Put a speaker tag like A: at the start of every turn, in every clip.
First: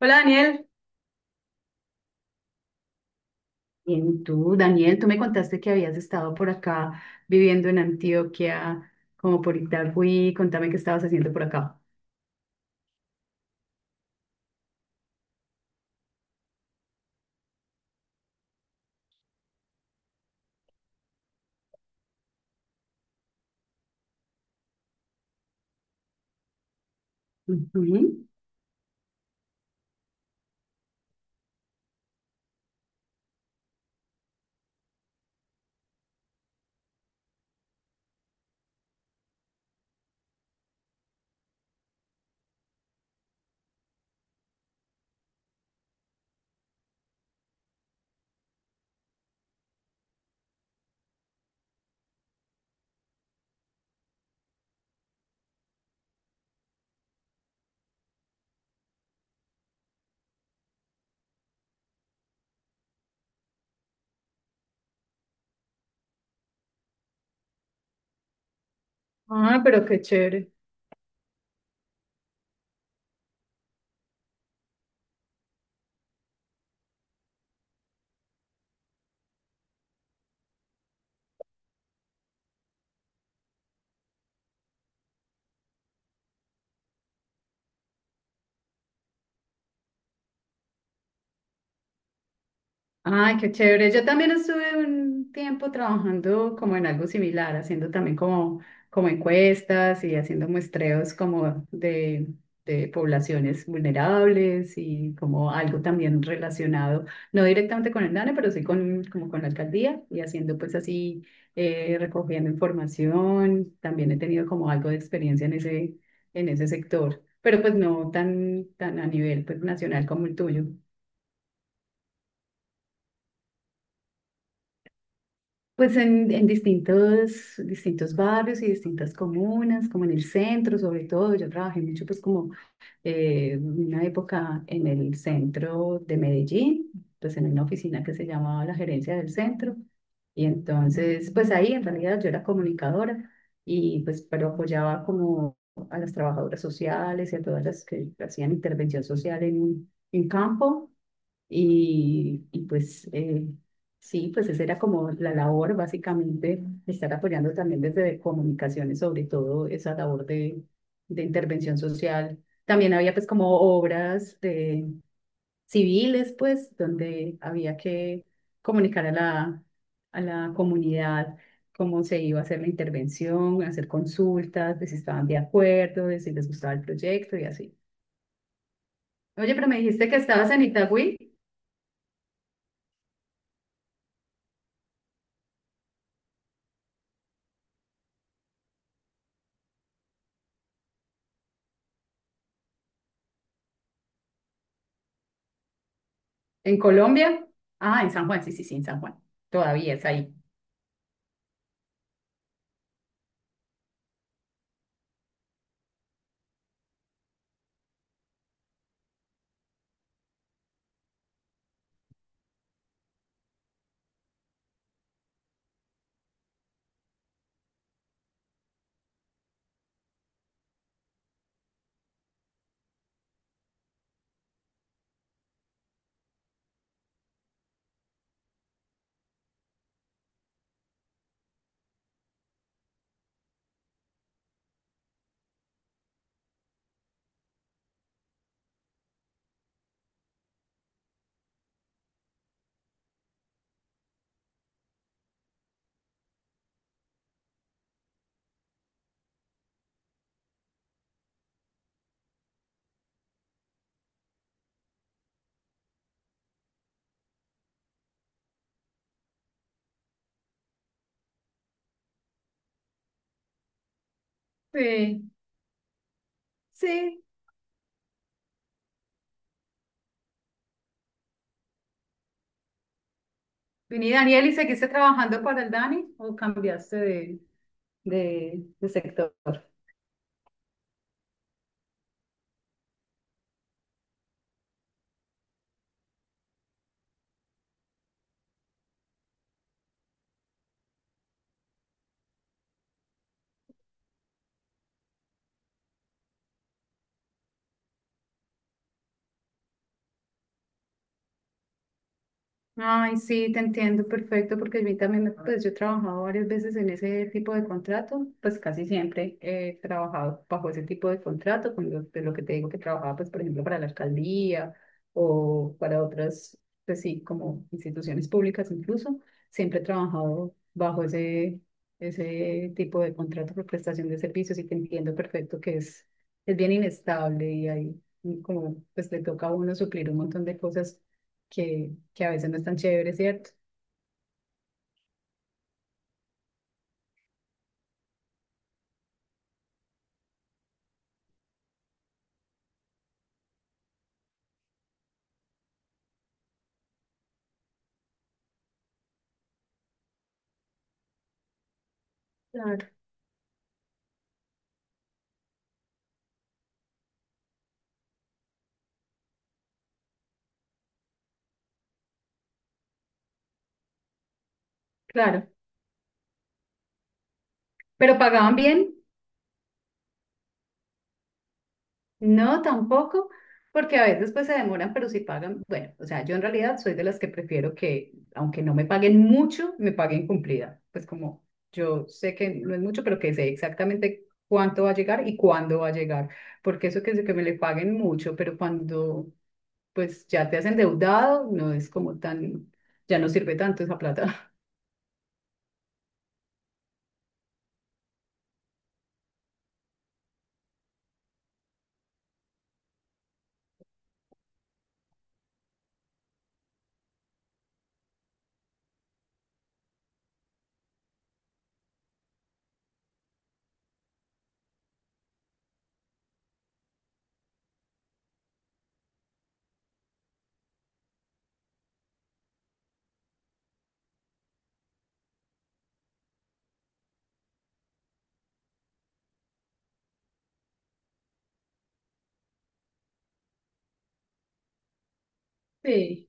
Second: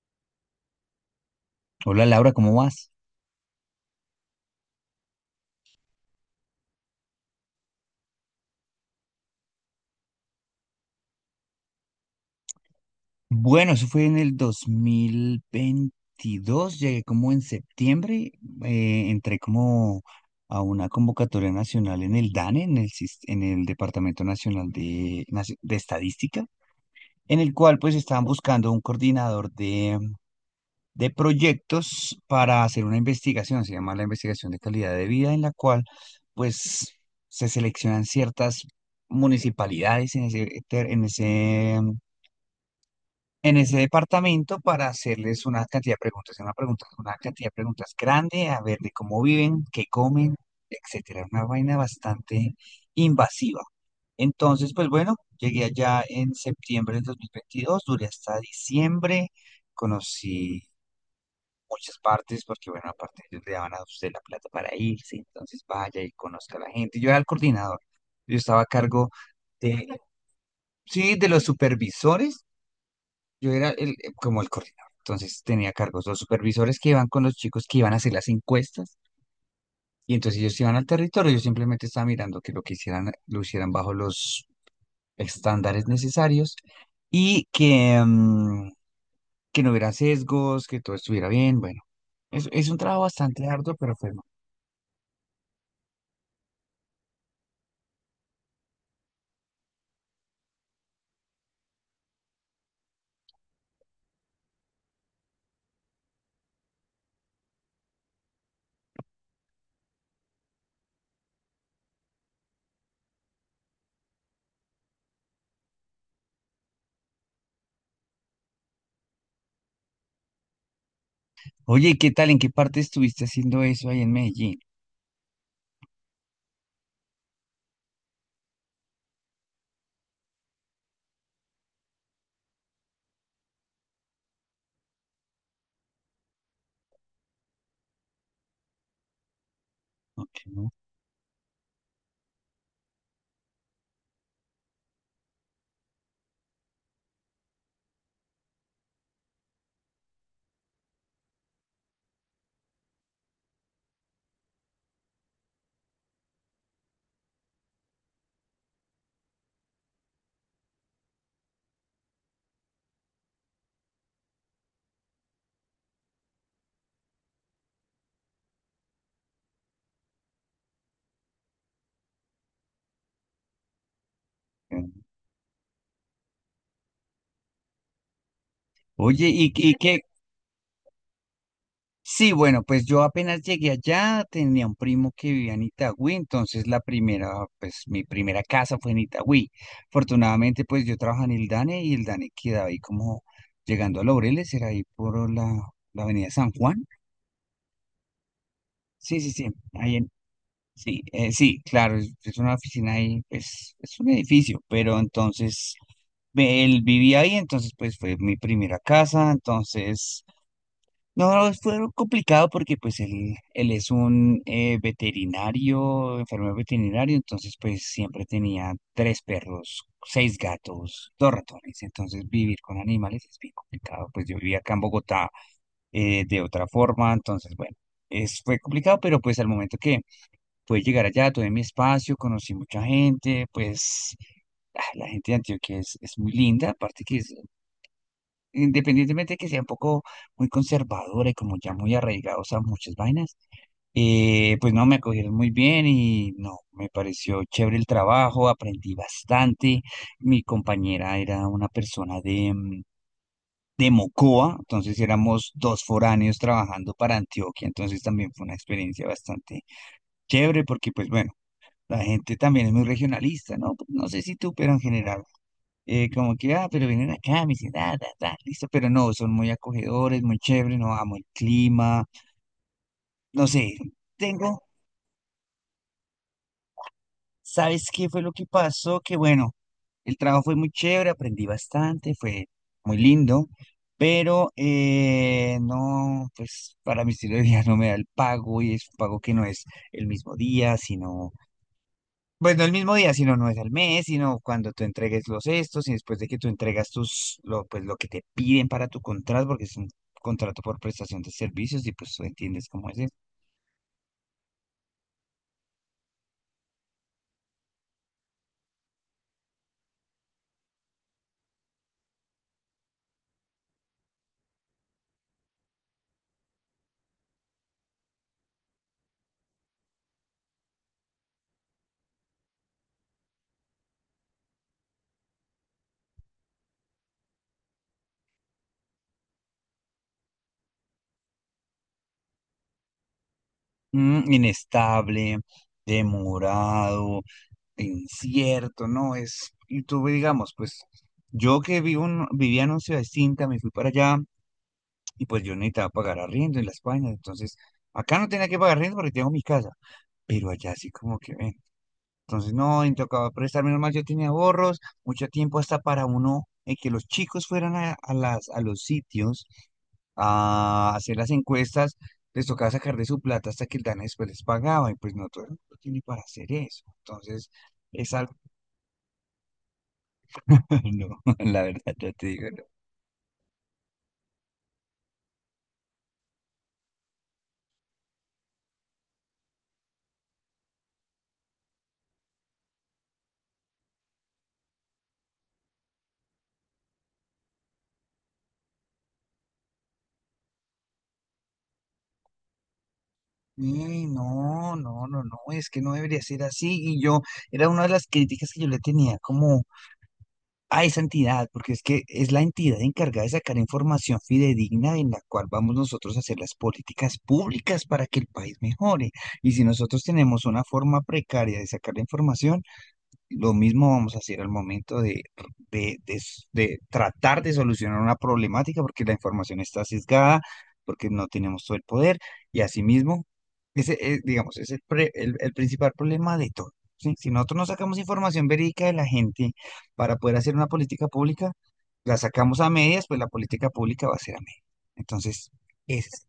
A: Hola Daniel.
B: Hola Laura, ¿cómo vas?
A: Bien, tú, Daniel, tú me contaste que habías estado por acá viviendo en Antioquia, como por Itagüí. Contame qué estabas haciendo por acá.
B: Bueno, eso fue en el 2022. Llegué como en septiembre, entré como a una convocatoria nacional en el DANE, en el Departamento Nacional de Estadística, en el cual pues
A: Ujú.
B: estaban buscando un coordinador de proyectos para hacer una investigación. Se llama la investigación de calidad de vida, en la cual pues se seleccionan ciertas municipalidades en ese departamento para hacerles una cantidad de preguntas, grande, a ver de cómo viven, qué comen, etcétera. Una vaina bastante invasiva. Entonces, pues bueno, llegué allá en septiembre del 2022, duré hasta diciembre, conocí muchas partes, porque bueno, aparte ellos le daban a usted la plata para irse, entonces vaya y conozca a la gente. Yo era el coordinador, yo estaba a cargo
A: Ah, pero
B: de,
A: qué chévere.
B: sí, de los supervisores. Yo era el, como el coordinador, entonces tenía cargos los supervisores que iban con los chicos que iban a hacer las encuestas, y entonces ellos iban al territorio. Yo simplemente estaba mirando que lo que hicieran lo hicieran bajo los estándares necesarios, y que no hubiera sesgos, que todo estuviera bien. Bueno, es un trabajo
A: Ay,
B: bastante
A: qué
B: arduo,
A: chévere.
B: pero
A: Yo
B: fue bueno.
A: también estuve un tiempo trabajando como en algo similar, haciendo también como, como encuestas y haciendo muestreos como de poblaciones vulnerables y como algo también relacionado, no directamente con el DANE, pero sí con, como con la alcaldía y haciendo pues así, recogiendo información. También he tenido como algo de experiencia en ese sector, pero pues no tan, tan a nivel pues nacional como el tuyo.
B: Oye, ¿y qué tal? ¿En qué parte estuviste haciendo eso ahí en Medellín?
A: Pues en distintos, distintos barrios y distintas comunas, como en el centro sobre todo, yo trabajé mucho pues como una época en el centro de Medellín, pues en una oficina que se llamaba la gerencia del centro.
B: Ok.
A: Y
B: Ok.
A: entonces, pues ahí en realidad yo era comunicadora y pues, pero apoyaba como a las trabajadoras sociales y a todas las que hacían intervención social en campo. Y pues sí, pues esa era como la labor básicamente, estar apoyando también desde comunicaciones, sobre todo esa labor de intervención social. También había pues como obras de civiles, pues, donde había que comunicar a la comunidad cómo se iba a hacer la intervención, hacer consultas, de si estaban de acuerdo, de si les gustaba el proyecto y así.
B: Oye, ¿y,
A: Oye, pero
B: y
A: me
B: qué...
A: dijiste que estabas en Itagüí.
B: Sí, bueno, pues yo apenas llegué allá, tenía un primo que vivía en Itagüí, entonces pues mi primera casa fue en Itagüí. Afortunadamente, pues yo trabajaba en el DANE, y el DANE quedaba ahí como llegando a Laureles, era ahí por la avenida San Juan.
A: ¿En Colombia? Ah, en San Juan, sí, sí, sí, en San Juan.
B: Sí, sí, sí,
A: Todavía
B: ahí
A: es
B: en,
A: ahí.
B: sí, sí, claro, es una oficina ahí, pues es un edificio, pero entonces él vivía ahí, entonces pues fue mi primera casa, entonces... No, fue algo complicado porque pues él es un, veterinario, enfermero veterinario, entonces pues siempre tenía tres perros, seis gatos, dos ratones. Entonces vivir con animales es bien complicado. Pues yo vivía acá en Bogotá de otra forma, entonces bueno, fue complicado, pero pues al momento que pude llegar allá, tuve mi espacio, conocí mucha gente. Pues, la gente de Antioquia es muy linda, aparte que es, independientemente de que sea un poco muy conservadora y como ya muy arraigados a muchas vainas, pues no, me acogieron muy bien, y no, me pareció chévere el trabajo, aprendí bastante. Mi compañera era una persona de Mocoa, entonces éramos dos foráneos trabajando para Antioquia, entonces también fue una experiencia bastante chévere, porque pues bueno, la gente también es muy regionalista, ¿no? No sé si tú, pero en general,
A: Sí,
B: como que, ah, pero vienen
A: sí.
B: acá a mi ciudad, ta, ta, listo, pero no, son muy acogedores, muy chéveres. No amo el clima, no sé.
A: Vení, Daniel, ¿y
B: Tengo...
A: seguiste trabajando para el Dani o cambiaste
B: ¿sabes qué fue lo que
A: de
B: pasó? Que
A: sector?
B: bueno, el trabajo fue muy chévere, aprendí bastante, fue muy lindo, pero no, pues para mi estilo de vida no me da el pago, y es un pago que no es el mismo día, sino... pues no el mismo día, sino no es al mes, sino cuando tú entregues los estos y después de que tú entregas pues lo que te piden para tu contrato, porque es un contrato por prestación de servicios, y pues tú entiendes cómo es eso.
A: Ay, sí, te entiendo perfecto, porque a mí también, pues yo he trabajado varias veces en ese tipo de contrato, pues casi siempre he trabajado bajo ese tipo de contrato, con lo, de lo que te digo que trabajaba, pues por ejemplo, para la alcaldía o para otras, pues sí, como instituciones públicas incluso, siempre he trabajado bajo ese, ese tipo de contrato por prestación de servicios y te entiendo perfecto que es bien inestable y ahí como pues le toca a uno suplir un montón de cosas que a veces no es tan chévere, ¿cierto?
B: Mm, inestable, demorado, incierto, ¿no? Es, y tú, digamos, pues yo que vivía en una ciudad distinta, me fui para allá, y pues yo necesitaba pagar arriendo en la España, entonces acá no tenía que pagar arriendo porque tengo mi casa, pero allá sí, como que... ven, entonces, no,
A: Claro,
B: y tocaba prestar. Menos mal yo tenía ahorros, mucho tiempo hasta para uno, que los chicos fueran a los sitios a hacer las encuestas, les tocaba sacar de su plata hasta que el DANE después les pagaba, y pues no todo
A: claro.
B: el mundo tiene para hacer eso. Entonces, es
A: Pero
B: algo...
A: pagaban bien,
B: No, la verdad, ya te digo, no.
A: no tampoco, porque a veces pues se demoran, pero si pagan. Bueno, o sea, yo en realidad soy de las que prefiero que, aunque no me paguen mucho, me paguen cumplida. Pues como yo sé que no es mucho, pero que sé exactamente cuánto va a llegar y cuándo va a llegar. Porque eso que me le paguen mucho, pero cuando pues ya te has endeudado, no es como tan, ya no sirve tanto esa
B: Y
A: plata.
B: no, no, no, no, es que no debería ser así. Y yo, era una de las críticas que yo le tenía como a esa entidad, porque es que es la entidad encargada de sacar información fidedigna en la cual vamos nosotros a hacer las políticas públicas para que el país mejore. Y si nosotros tenemos una forma precaria de sacar la información, lo mismo vamos a hacer al momento de tratar de solucionar una problemática, porque la información está sesgada, porque no tenemos todo el poder, y asimismo, ese es, digamos, es el principal problema de todo. ¿Sí? Si nosotros no sacamos información verídica de la gente para poder hacer una política pública, la sacamos a medias, pues la política pública va a ser a medias. Entonces, ese, es-
A: Sí.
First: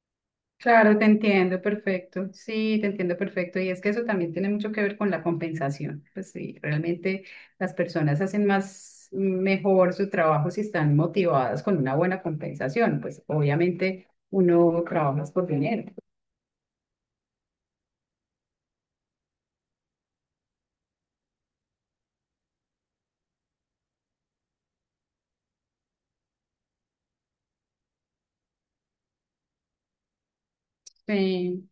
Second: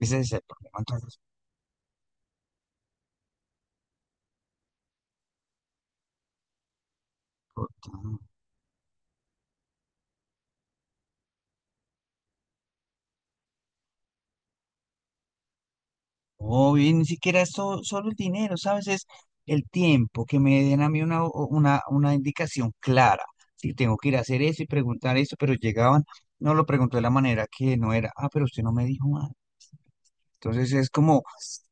B: ese es el problema.
A: Claro, te
B: Entonces...
A: entiendo, perfecto. Sí, te entiendo, perfecto. Y es que eso también tiene mucho que ver con la compensación. Pues sí, realmente las personas hacen más mejor su trabajo si están motivadas con una buena compensación. Pues obviamente uno trabaja por dinero.
B: Obvio, y ni siquiera es solo el dinero, ¿sabes? Es el tiempo, que me den a mí una indicación clara. Si tengo que ir a hacer eso y preguntar eso, pero llegaban, no lo preguntó de la manera que no era. Ah, pero usted no me dijo nada. Entonces es como,
A: Sí,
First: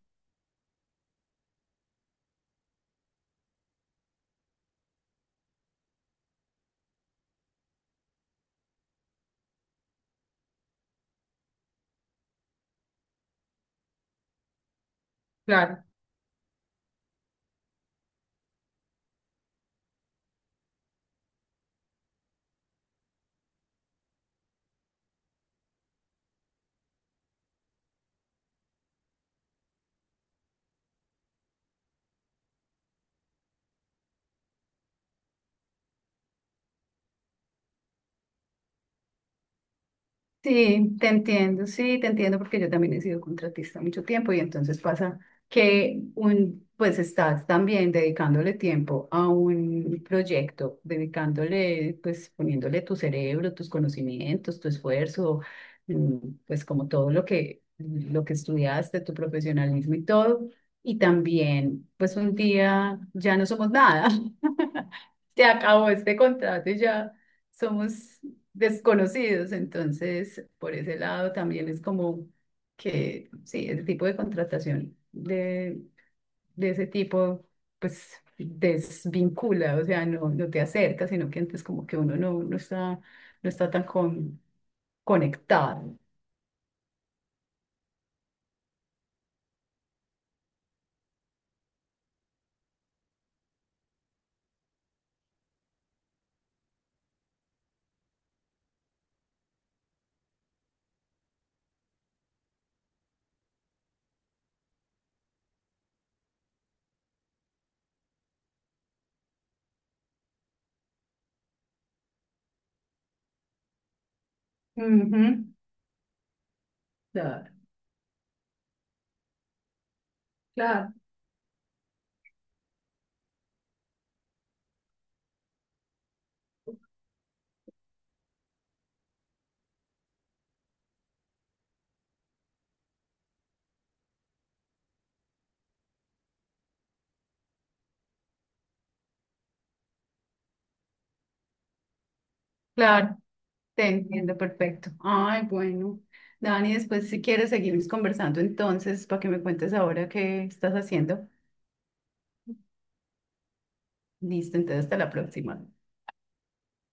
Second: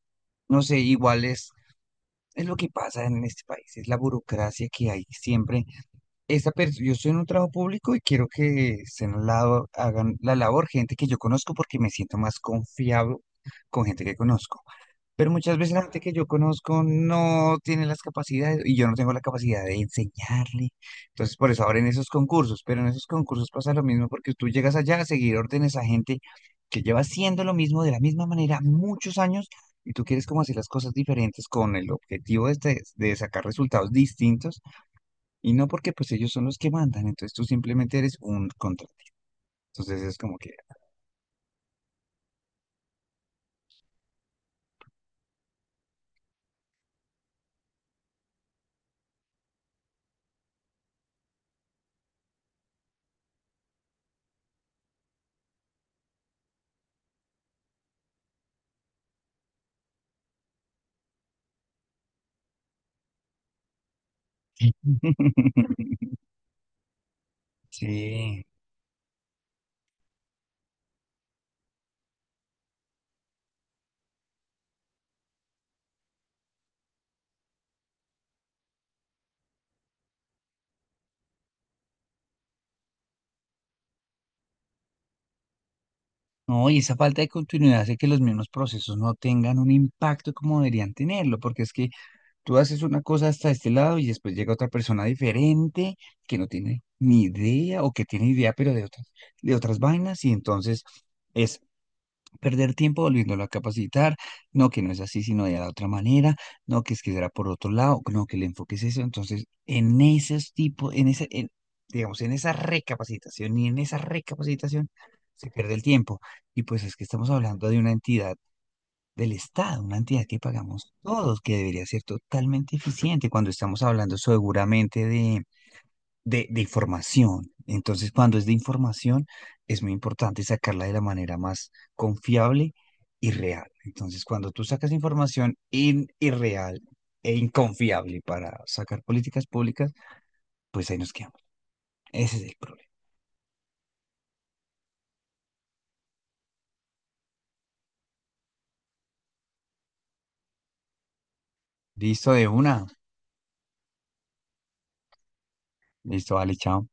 B: no sé, igual es lo que pasa en este país, es la burocracia que hay siempre. Yo estoy en un trabajo público y quiero que estén al lado, hagan la labor gente que yo conozco, porque me siento más confiado con gente que conozco. Pero muchas veces la
A: claro.
B: gente que yo conozco no tiene las capacidades, y yo no tengo la capacidad de enseñarle. Entonces, por eso abren esos concursos, pero en esos concursos pasa lo mismo, porque tú llegas allá a seguir órdenes a gente que lleva haciendo lo mismo de la misma manera muchos años, y tú quieres como hacer las cosas diferentes con el objetivo de sacar resultados distintos, y no, porque pues ellos son los que mandan, entonces tú simplemente eres un contra. Entonces es como que...
A: Sí, te entiendo porque yo también he sido contratista mucho tiempo y entonces pasa que un, pues estás también dedicándole tiempo a un proyecto, dedicándole, pues poniéndole tu cerebro, tus conocimientos, tu esfuerzo, mm, pues como todo lo que estudiaste, tu profesionalismo y todo. Y también, pues un día ya no somos nada. Se acabó este contrato y ya somos
B: Sí.
A: desconocidos. Entonces, por ese lado también es como que, sí, el tipo de contratación de ese tipo, pues desvincula, o sea, no, no te acerca, sino que antes como que uno no, no está, no está tan conectado.
B: No, y esa falta de continuidad hace que los mismos procesos no tengan un impacto como deberían tenerlo, porque es que tú haces una cosa hasta este lado y después llega otra persona diferente, que no tiene ni idea, o que tiene idea, pero de otras vainas, y entonces es perder tiempo volviéndolo a capacitar. No, que no es así, sino de la otra manera. No, que es que será por otro lado. No, que el enfoque es eso. Entonces, en esos tipos, en ese, en- digamos, en esa recapacitación y en esa recapacitación
A: Ujú.
B: se pierde el tiempo. Y pues es que estamos
A: Claro.
B: hablando de una entidad del Estado, una entidad que pagamos
A: Claro.
B: todos, que debería ser totalmente eficiente cuando estamos hablando seguramente de información. Entonces, cuando es de información, es muy importante sacarla de la manera más confiable y real. Entonces, cuando tú sacas información irreal e inconfiable para sacar políticas públicas, pues ahí nos quedamos. Ese es el problema.
A: Claro, te entiendo perfecto. Ay, bueno. Dani, después si quieres seguimos conversando entonces para que me cuentes ahora qué estás haciendo.
B: Listo, de una.
A: Listo, entonces hasta la próxima.
B: Listo, vale, chao.